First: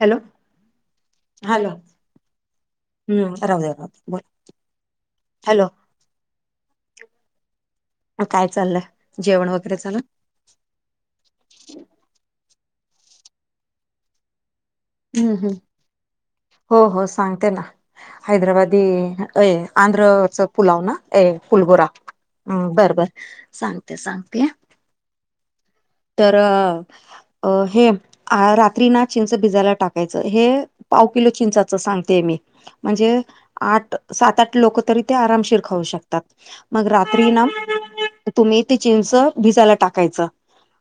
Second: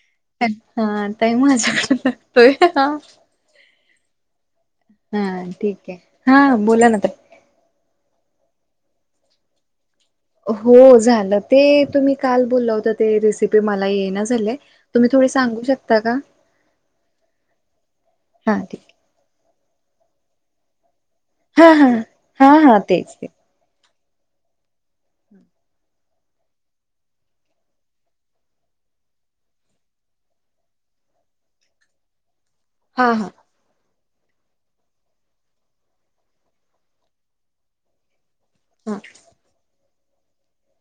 Hello हा लागतोय ह. राहूदे राहूदे बोल. हा हॅलो ठीक आहे हा बोला ना ताई. काय चाललंय जेवण वगैरे चालू हो झालं ते तुम्ही काल बोललं होता ते रेसिपी मला ये ना झाले. हम् ह हो हो सांगते ना हा हैदराबादी ठीक अ आंध्रच पुलाव ना ए हा फुलगोरा हा हा हा बर बर. तेच तेच सांगते सांगते. तर अ हे. आ रात्री ना चिंच भिजायला टाकायचं हे पाव किलो चिंचाच सांगतेय मी. हा म्हणजे. हा आठ सात आठ लोक तरी ते आरामशीर खाऊ शकतात मग रात्री ना तुम्ही ते हा चिंच भिजायला टाकायचं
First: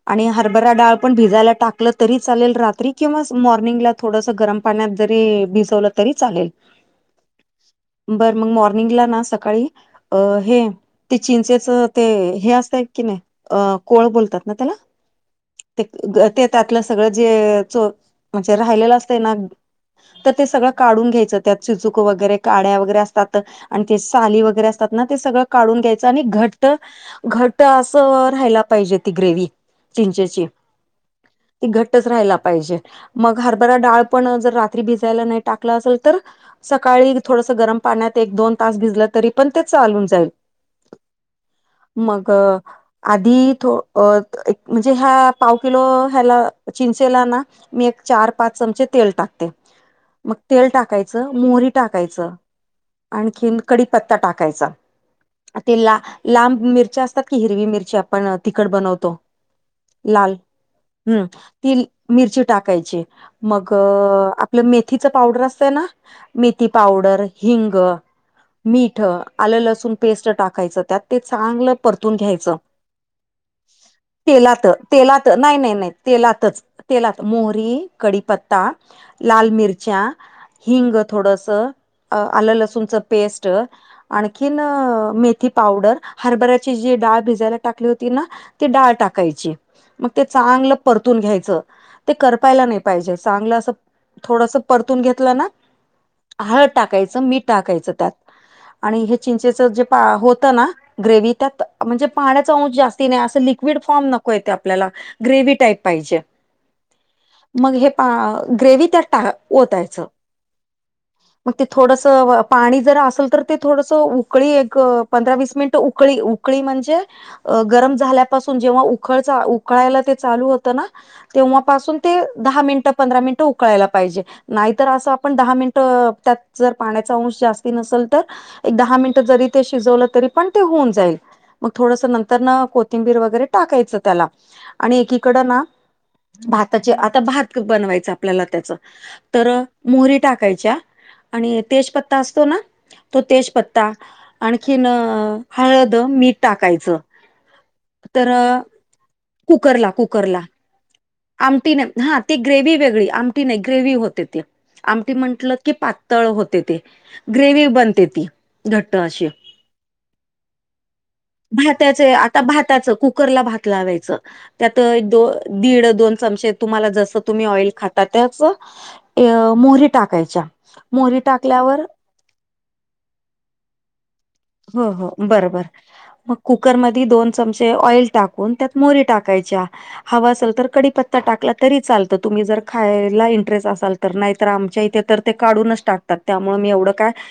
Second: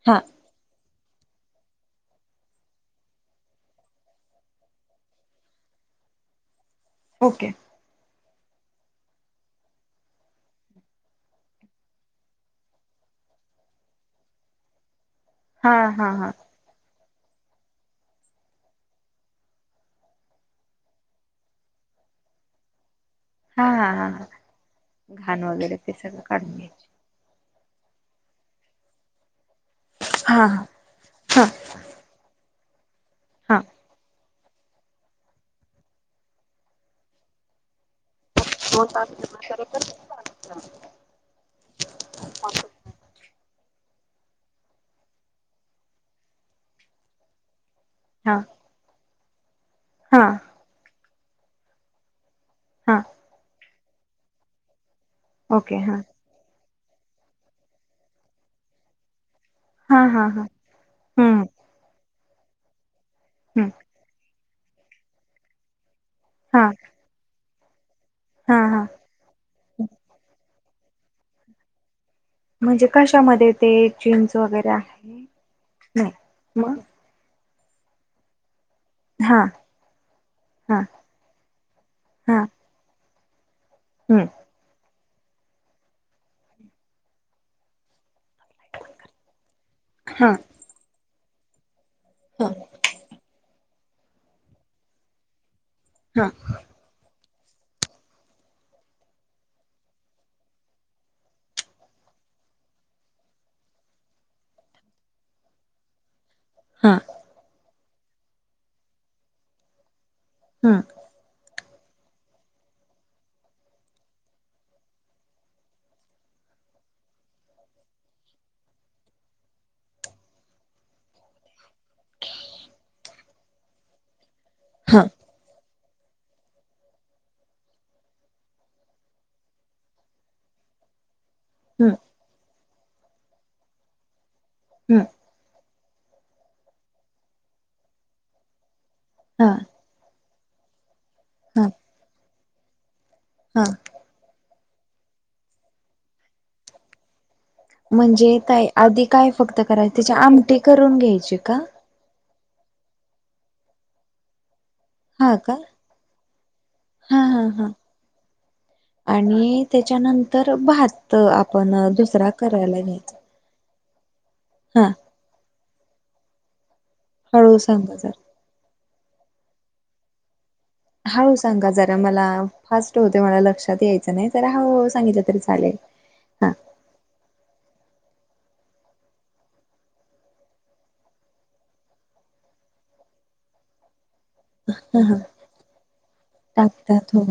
हा आणि हरभरा डाळ पण भिजायला टाक लं तरी चालेल रात्री किंवा मॉर्निंगला थोडस गरम पाण्यात जरी भिजवलं तरी चालेल. ओके. बर मग मॉर्निंगला ना सकाळी अ हे ते चिंचेच ते हे असतं की नाही अ कोळ बोलतात ना त्याला? हा ते हा हा ते त्यातलं सगळं जे चो म्हणजे राहिलेलं असतं ना तर ते सगळं काढून घ्यायचं त्यात चिचुक वगैरे काड्या वगैरे असतात. हा आणि हा ते हा हा साली वगैरे असतात ना ते घाण सगळं वगैरे काढून ते घ्यायचं सगळं आणि काढून घट्ट घ्यायचे घट्ट अस राहायला पाहिजे ती ग्रेव्ही हा चिंचेची. हा हा ती घट्टच राहायला पाहिजे मग हा हरभरा डाळ पण जर तरी भिजायला नाही टाकल असेल तर सकाळी थोडसं गरम पाण्यात एक दोन तास भिजला तरी पण ते चालून जाईल. मग आधी थो अ एक म्हणजे ह्या पाव किलो ह्याला चिंचेला ना मी एक चार हा पाच चमचे तेल टाकते हा मग तेल टाकायचं मोहरी टाकायचं. हा आणखीन कडीपत्ता टाकायचा ओके हा तला लांब मिरच्या असतात की हिरवी मिरची आपण तिकट बनवतो. हा हा लाल हा हम्म. ती मिरची टाकायची हम्म मग आपलं मेथीच पावडर असतंय ना. हा मेथी पावडर, हिंग, हा हा मीठ. आलं लसूण पेस्ट टाकायचं त्यात ते चांगलं परतून घ्यायचं. म्हणजे कशामध्ये ते. जीन्स तेलात वगैरे आहे तेलात नाही नाही नाही तेलातच तेलात मोहरी, कडीपत्ता ता हा लाल मिरच्या, हा हिंग थोडस, हा आलं लसूणचं पेस्ट ट हम्म आणखी इन मेथी पावडर हरभऱ्याची जी डाळ भिजायला टाकली होती ना ती कैची मग ते हा चांगलं परतून घ्यायच ते हा करपायला नाही पाहिजे चांगलं अस थोडस परतून घेतलं ना हा. हळंद टाकायचं मीठ टाकायचं त्यांत आणि हे चिंचेचं जे पां होतं नां ग्रेव त्यांत म्हणजे पाण्यांचा अंश जास्ती नाहीं असं लिक्विड फॉर्म नको येते आपल्यांला ग्रेव टाईप पाहिजे हां मंग हे पा ग्रेव तरं टां होतांयचं हंम मंग ते थोडंस पाणी जरं असेल तरं ते थोडंसं उकळी एक पंधरा वीस मिनिटं उकळी उकळी म्हणजे गरमं झाल्यांपासून जेंव्हा उकळ उकळायला ते चालूं होतं नां तेव्हांपासून ते दहा मिनिटं पंधरा मिनिटं उकळांयला पाहिजे नाहीतरं हा असं आपणं दहा मिनिटं त्यांत जरं पाण्यांचा अंश जास्ती नसेल तरं एक दहा मिनिटं जरी ते शिजवलं तरी पणं ते होऊन जाईल मंग हम्म थोडंसं नंतर नां कोथिंबीर वगैरें टाकायचं त्यांला आणि हम्म एकीकड नां भाताचे आंता भातं बनवायचं आपल्यांला त्यांचं हा तरं मोहरी टाकायच्यां आणि हा तेजपत्ता असतो नां तो हा तेजपत्ता आंणखीन हळंद मीठ टाकायचं तर म्हणजे अ, कायं आधी कायं फक्तं कुकरला करायचं त्यांची कुकरला आमटी करूंन घ्यायची का आमटी नाही हां ती ग्रेव वेगळी आमटी नाहीं ग्रेवही होते ती ते आमटी हा का म्हंटल की पांतळ होते ते हा हा हा ग्रेव्ही बनते ती घंट्ट अशी आणि त्याच्यानंतर भात आपण भातांचे दुसरा आंता करायला भातांच घ्यायचा कुकरला भांत त्यांत लावायचं हा त्यांतं दीड दोन चचेम तुम्हांला जसं तुम्हीं हळू ऑईल सांगा खांता जरा त्यांचं मोहरी टाकांयच्या हाळूं सांगा जरां मलां फांस्ट होते मलां लक्षांत यायचं नाही जरां हळूं सांगितलं तरी चालेल हा कुकर मध्ये दोन चमचे ऑइल टाकूंन त्यांत मोरी टाकांयच्या हवां असेल तरं कडीपत्ता टाकलां तरी चालतं तुम्हीं जरं खांयला इंटरेस्ट असालं तरं नाहीं तरं आमच्या इथे हा हा तरं ते काढून चं टाकतांत त्यांमुळे मी एवढं कायं टाकतात हो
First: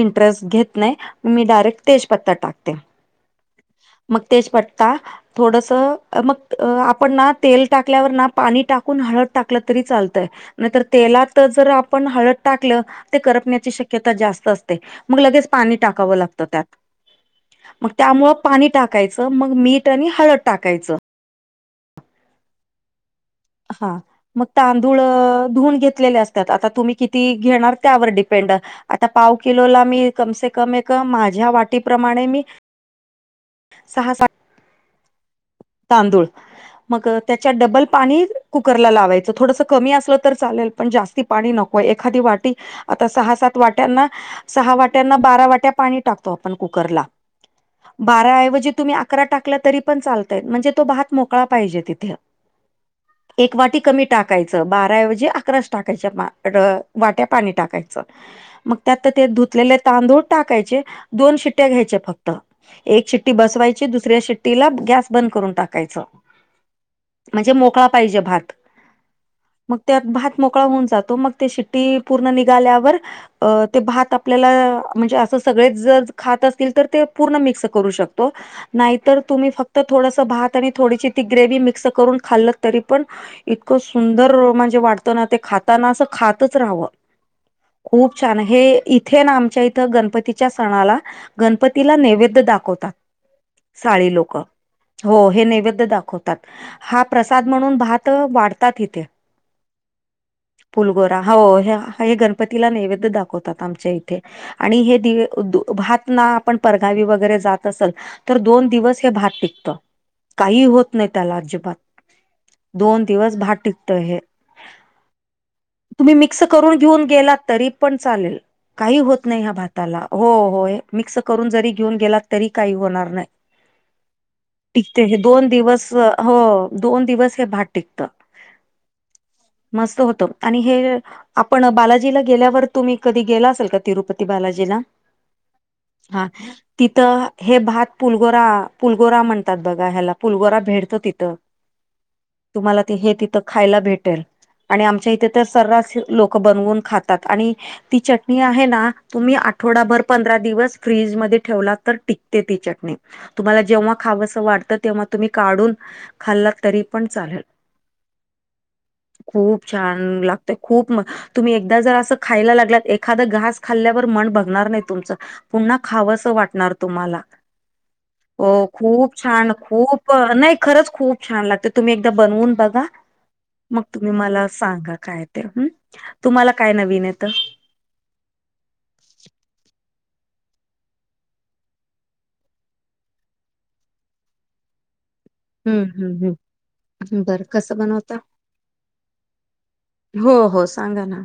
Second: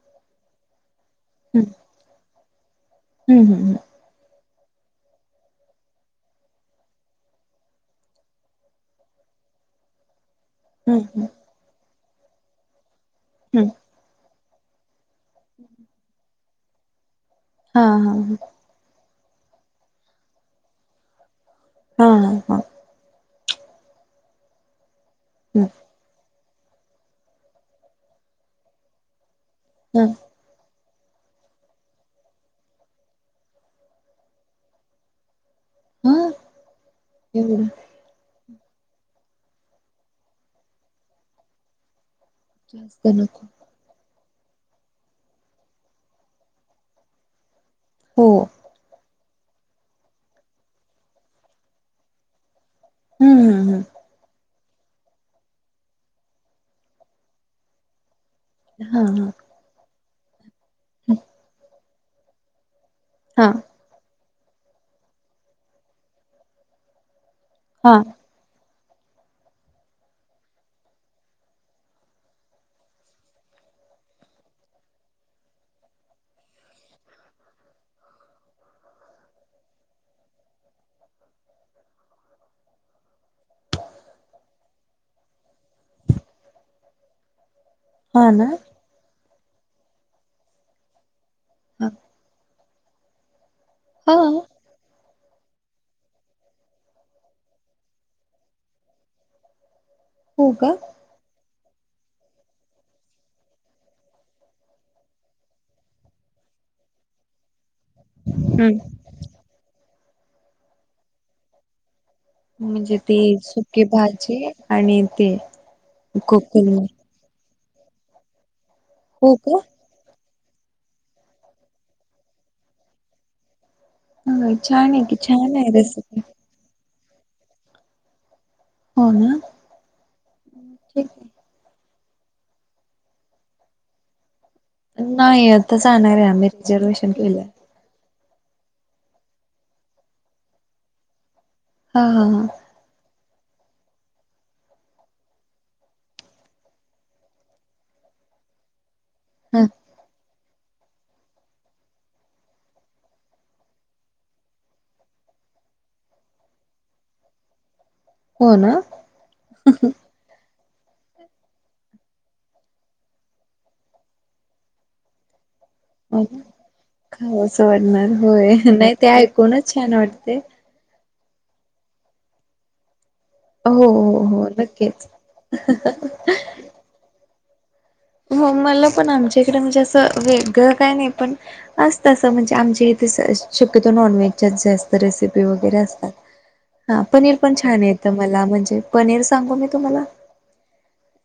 इंटरेस्ट घेतं नाहीं मी डायरेक्ट तेजपत्तां टाकते हम्मं हमं हम्मं मंग तेजपट्टता थोडंसं मंग आपणं नां तेल टाकल्यांवर नां पाणी टाकूंन हळंद टाकलं तरी चालतंय नंतर हम्म तेला तरं जरं आपणं हळंद टाकलं ते हम्म करपण्यांची शक्यतां जास्तं असते मंग लगेच पाणी टाकावं लागतं त्यांत हा मंग हा त्यांमुळे पाणी टाकावं टाकायचं मंग मीठ आणि हळंद टाकायचं हां हां हां हां मंग तांदूळ हम्म धुवूनन घेतलेले असतं आंता तुम्हीं किती घेणारं त्यांवर डिपेंड, आंता पाव किलोला मी हा कमसेकम कमसेकम माझ्यां वाटी प्रमाणे मी सहा सांत वाटी हा तांदूळ मंग त्यांच्या एवढं डबल पाणी कुकरला लावायचं, थोडंसं कमी असलं तरी चालेल पणं जास्तं पाणी नको ए, एखादी वाटी जास्त आंता सहा नको सात वाट्यांना, सहा वाट्यांना बारा वाट्या पाणी टाकतो आपणं कुकरलां हो बारा ऐवजी तुम्हीं अकरा टांकल्यां तरी पणं चालतंय म्हणजे तो भातं मोकळा पाहिजे तिथे, हम्म एक वाटी हम्म कमीत टाकायचं बाराऐवजी अकराच टांकायच्या वाट्यां पाणी टाकायचं मंग हा त्यांत ते धुंतलेले तांदूळ टाकायचे हा दोन शिट्ट्या घ्यांयचे फक्तं एक शिट्टी हा बसवांयची आणु दुसऱ्या शिट्टीला गॅस बंद करूंन टाकायचं म्हणजे मोकळा हा पाहिजे भात. मग त्यात भात मोकळा होऊन जातो मग ते शिट्टी पूर्ण निघाल्यावर ते भात आपल्याला म्हणजे असं सगळेच जर खात असतील तर ते पूर्ण मिक्स करू शकतो. नाही तर तुम्ही फक्त थोडस भात आणि थोडीशी ती ग्रेवी मिक्स करून खाल्ल तरी पण इतकं सुंदर म्हणजे वाटतं ना ते खाताना असं खातच राहावं. खूप हा छान, ना हे इथे ना आमच्या इथं गणपतीच्या सणाला हा गणपतीला नैवेद्य दाखवतात, साळी हा लोक हो हो हे नैवेद्य दाखवतात, हा प्रसाद म्हणून भात वाढतात इथे हो का? गोरा, हो हे गणपतीला नैवेद्य दाखवतात आमच्या इथे आणि हे दिवे, भात ना आपण परगावी वगैरे जात असेल तर दोन हं दिवस हे भात टिकत, काही होत नाही त्याला अजिबात. म्हणजे दोन ती दिवस भात सुकीे टिकत हे भाजी आणि ते तुम्ही मिक्स कोकम करून घेऊन गेला तरी पण चालेल, काही होत हो नाही ह्या भात का भाताला, हो मिक्स करून जरी घेऊन गेला तरी काही होणार नाय. ह छान टिकते, आहे हे की दोन छान आहे दिवस रेसिपी हो दोन दिवस हे भात टिकत, हो ना मस्त होत, आणि हे ठीक आहे पण बालाजीला गेल्यावर तुम्ही कधी गेला असेल का तिरुपती बालाजीला? नाही आताच जाणार हा, आहे आम्ही रिझर्वेशन तिथं केलं हे भात पुलगोरा, पुलगोरा म्हणतात बघा ह्याला पुलगोरा भेटतं तिथं. हा, हा, हा, तुम्हाला ते हे तिथं खायला भेटेल. आणि आमच्या इथे तर सर्रास लोक बनवून खातात. आणि ती चटणी आहे ना तुम्ही हा आठवडाभर पंधरा दिवस फ्रीजमध्ये ठेवला तर टिकते ती चटणी. तुम्हाला जेव्हा खावस वाटतं तेव्हा तुम्ही काढून खाल्ला तरी पण चालेल, हो ना खूप छान लाग ते खूप मस्त तुम्ही एकदा जर असं खायला लागलात, एखाद घास खाल्ल्यावर मन बघणार नाही तुमचं, पुन्हा खावंसं वाटणार तुम्हाला. असं वाटणार हो होय नाही ते खूप ऐकूनच छान खूप अ, वाटते. नाही खरंच खूप छान लागतं, तुम्ही एकदा बनवून बघा मग हो तुम्ही हो मला हो सांगा नक्कीच काय ते, ह तुम्हाला काय नवीन येत? हो मला पण आमच्याकडे म्हणजे असं वेगळं काय नाही पण असत असं म्हणजे आमच्या इथे शक्यतो नॉनव्हेज जास्त रेसिपी वगैरे हम्म असतात. हम्म हा, हम्म पनीर बरं पण कसं छान येतं बनवता? मला म्हणजे, पनीर सांगू मी तुम्हाला? हो हो सांगा ना.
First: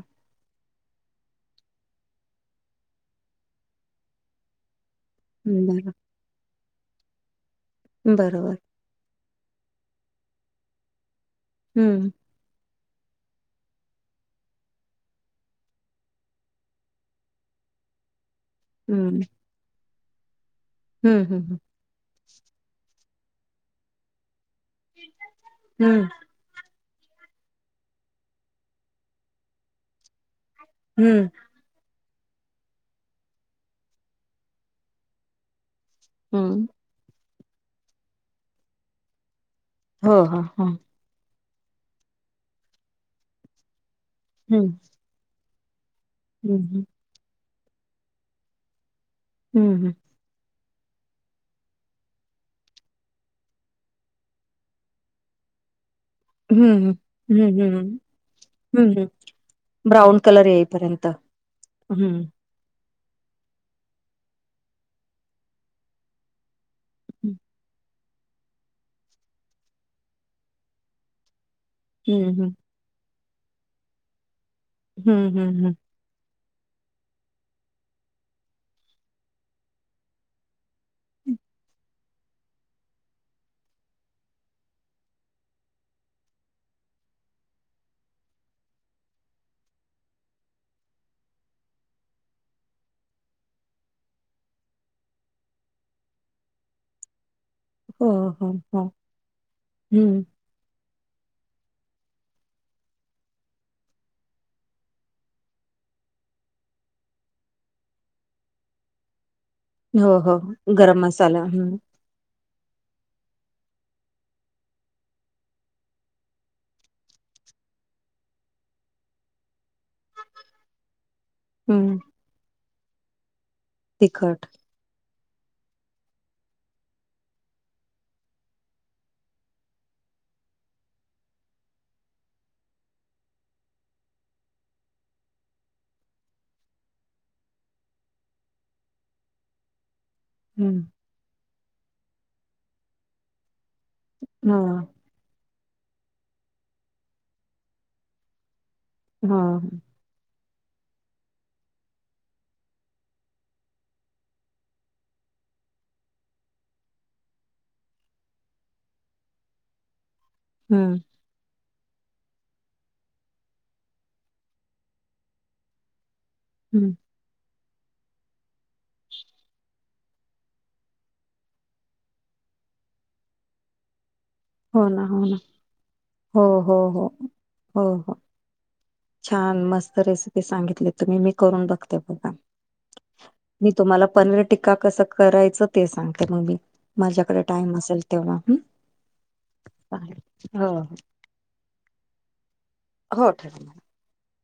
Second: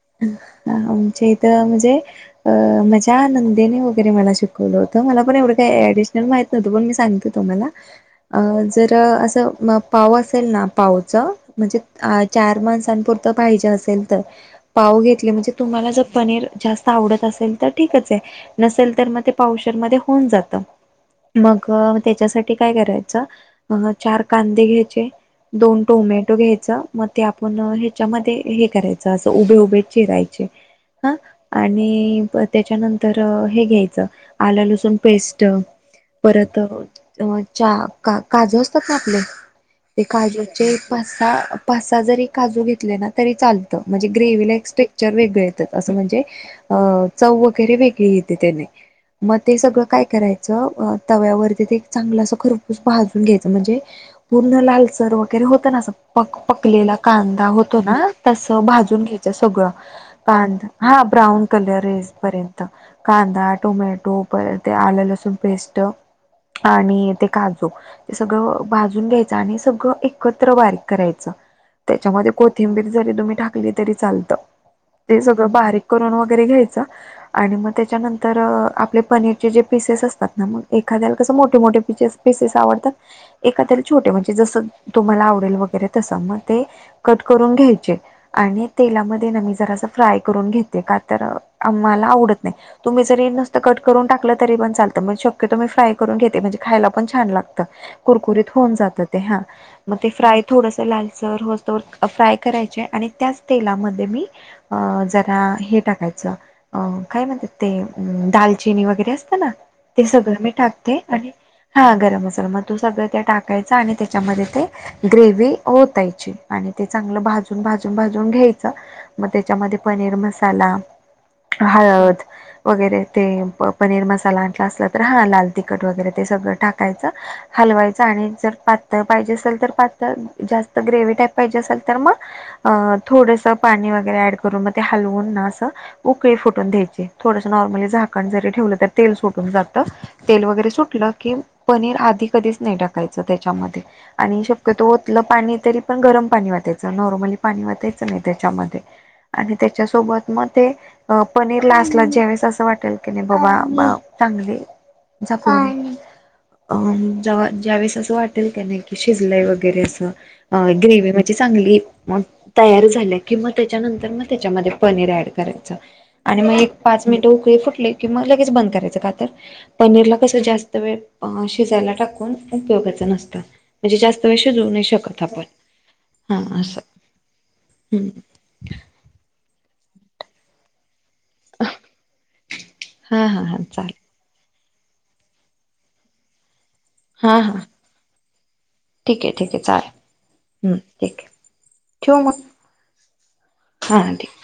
आमच्या इथ म्हणजे अ माझ्या नंदेने वगैरे मला शिक बोल होत मला पण एवढं हं, काही बरं ऍडिशनल माहित नव्हतं पण मी सांगते तुम्हाला बरोबर जर असं पाव असेल ना पावचं म्हणजे हम्म आ चार माणसांपुरतं पाहिजे असेल तर, पाऊ घेतले म्हणजे तुम्हाला जर पनीर जास्त आवडत असेल तर ठीकच आहे, नसेल तर हम्म मग ते पावशरमध्येध्ये होऊन जात. हम्म हम्म. मग त्याच्यासाठी काय करायचं चार कांदे घ्या दोन हम्म टोमॅटो घ्यायचा. मग ते आपण ह्याच्यामध्ये हे करायचं असं उभे उभे चिरायचे. हा हम्म. आणि त्याच्यानंतर हे घ्यायचं आलं लसूण पेस्ट परत हम्म. अ च्या का काजू असता टाकले ते हो हो हो. काजूचे पाच सहा पाच सहा जरी काजू घेतले ना तरी चालतं म्हणजे ग्रेव्हीला एक हम्म स्टेक्चर वेगळ येतं. असं म्हणजे, अ हम्म चव वगैरे वेगळी येते त्याने मग ते हम्म सगळं हम्म. काय कराय च तव्यावरती ते चांगलं अस खरपूस भाजून घ्यायचं म्हणजे पूर्ण लालसर वगैरे होत ना अस? पक हम्म हम्म पकलेला कांदा हम्म होतो हम्म. ना तस हं, भाजून हं. घ्यायचं सगळं ब्राऊन कलर कांदा हा येईपर्यंत. ब्राऊन कलर हेस हं. पर्यंत कांदा टोमॅटो परत ते आलं लसूण पेस्ट आणि ते काजू ते सगळं भाजून घ्यायचं आणि सगळं एकत्र बारीक करायचं. त्याच्यामध्ये हं, हं. कोथिंबीर जरी तुम्ही टाकली तरी चालतं. ते हम्म सगळं हम्म हम्. बारीक करून वगैरे घ्यायच. आणि मग त्याच्यानंतर आपले पनीरचे जे पिसेस असतात ना मग एखाद्याला कसं मोठ मोठ पिचेस पिसेस आवडतात एखाद छोटे म्हणजे जस तुम्हाला आवडेल वगैरे तस मग ते कट करून घ्यायचे आणि तेलामध्ये न मी जरास फ्राय करून घेते का तर आ मला आवडत नाही. तुम्ही जरी नसतं कट करून टाकलं तरीपण चालतं. म शक्यतो मी फ्राय करून घेते म्हणजे खायला पण छान लाग त हो, कुरकुरीत हो, होऊन हो. जात ते हा. म ते हं. फ्राय थोडस लालसर होऊस तवर फ्राय करायचे आणि त्याच तेलामध्ये मी अ जरा हे टाकायचं. अं काय म्हणतात ते अम दालचिनी वगैरे असतं ना? ते हो, हो. सगळं मी गरम टाकते आणि मसाला. हं, हा गरम मसालाम तू सगळं त्या टाकायचा आणि त्याच्यामध्ये ते ग्रेव्ही ओतायची आणि ते चांगलं भाजून भाजून भाजून घ्यायचं. त्येच्यामध्ये पनीर मसाला, हं. हळद वगैरे ते प पनीर मसाला तिखट. अ जास असला तर हा लाल तिखट वगैरे ते सगळं टाकायचं. हलवायच आणि जर पातळ पाहिजे असेल तर पातळ जास्त ग्रेव्ही टाईप पाहिजे असेल तर मग अ थोडस पाणी व वगैरे ॲड करून मग ते हलवून ना असं उकळी फुटून घ्यायची थोडस नॉर्मली झाकण जरी ठेवलं तर तेल सुटून जात. तेल वगैरे हं. सुटलं की पनीर आधी कधीच नाही टाकायचं त्याच्यामध्ये आणि हो, शक्यतो तलं पाणी तरी पण गरम पाणी वतायचं नॉर्मली पाणी वतायचं नाही त्याच्यामध्ये. हो. आणि त्याच्यासोबत मग ते अ पनीरला असला ज्यावेळेस असं वाटेल की बाबा आ चांगली झाकुन अं ज ज्यावेळेस असं वाटेल का नाही की शिजलंय वगैरे असं अ हं, ग्रेव्ही म्हणजी चांगली तयार झाल्या कि म त्या च्यानंतर म त्येच्या मध्ये पनीर ॲड करायचं आणि म एक हं. पाच नीट उकळी फुटल कि लगेच बंद करायचं. का तर? पनीरला कसं जास्त वेळ अ शिजायला टाकून उपयोगाच नसतं. म्हणजे जास्त वेळ शिजवू नाही हो ना, शकत हो ना. आपण हो, हा हो, असं हो. हो, ह् हो. छान मस्त रेसिपी सांगितली तुम्ही, मी करून बघते बघा. हां हां हां मी चालेल तुम्हाला पनीर टीक्का कसं करायचं ते सांगते मग मी. माझ्याकडे टाइम असेल तेव्हा हूं. ठीकये ठीकये चाल. हूं ठीकये. ठेऊ मग? हो ठेवा मग. हा ठेव.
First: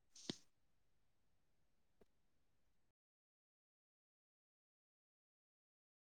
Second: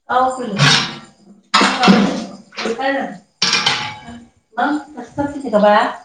[inaudible] [inaudible] बाळा.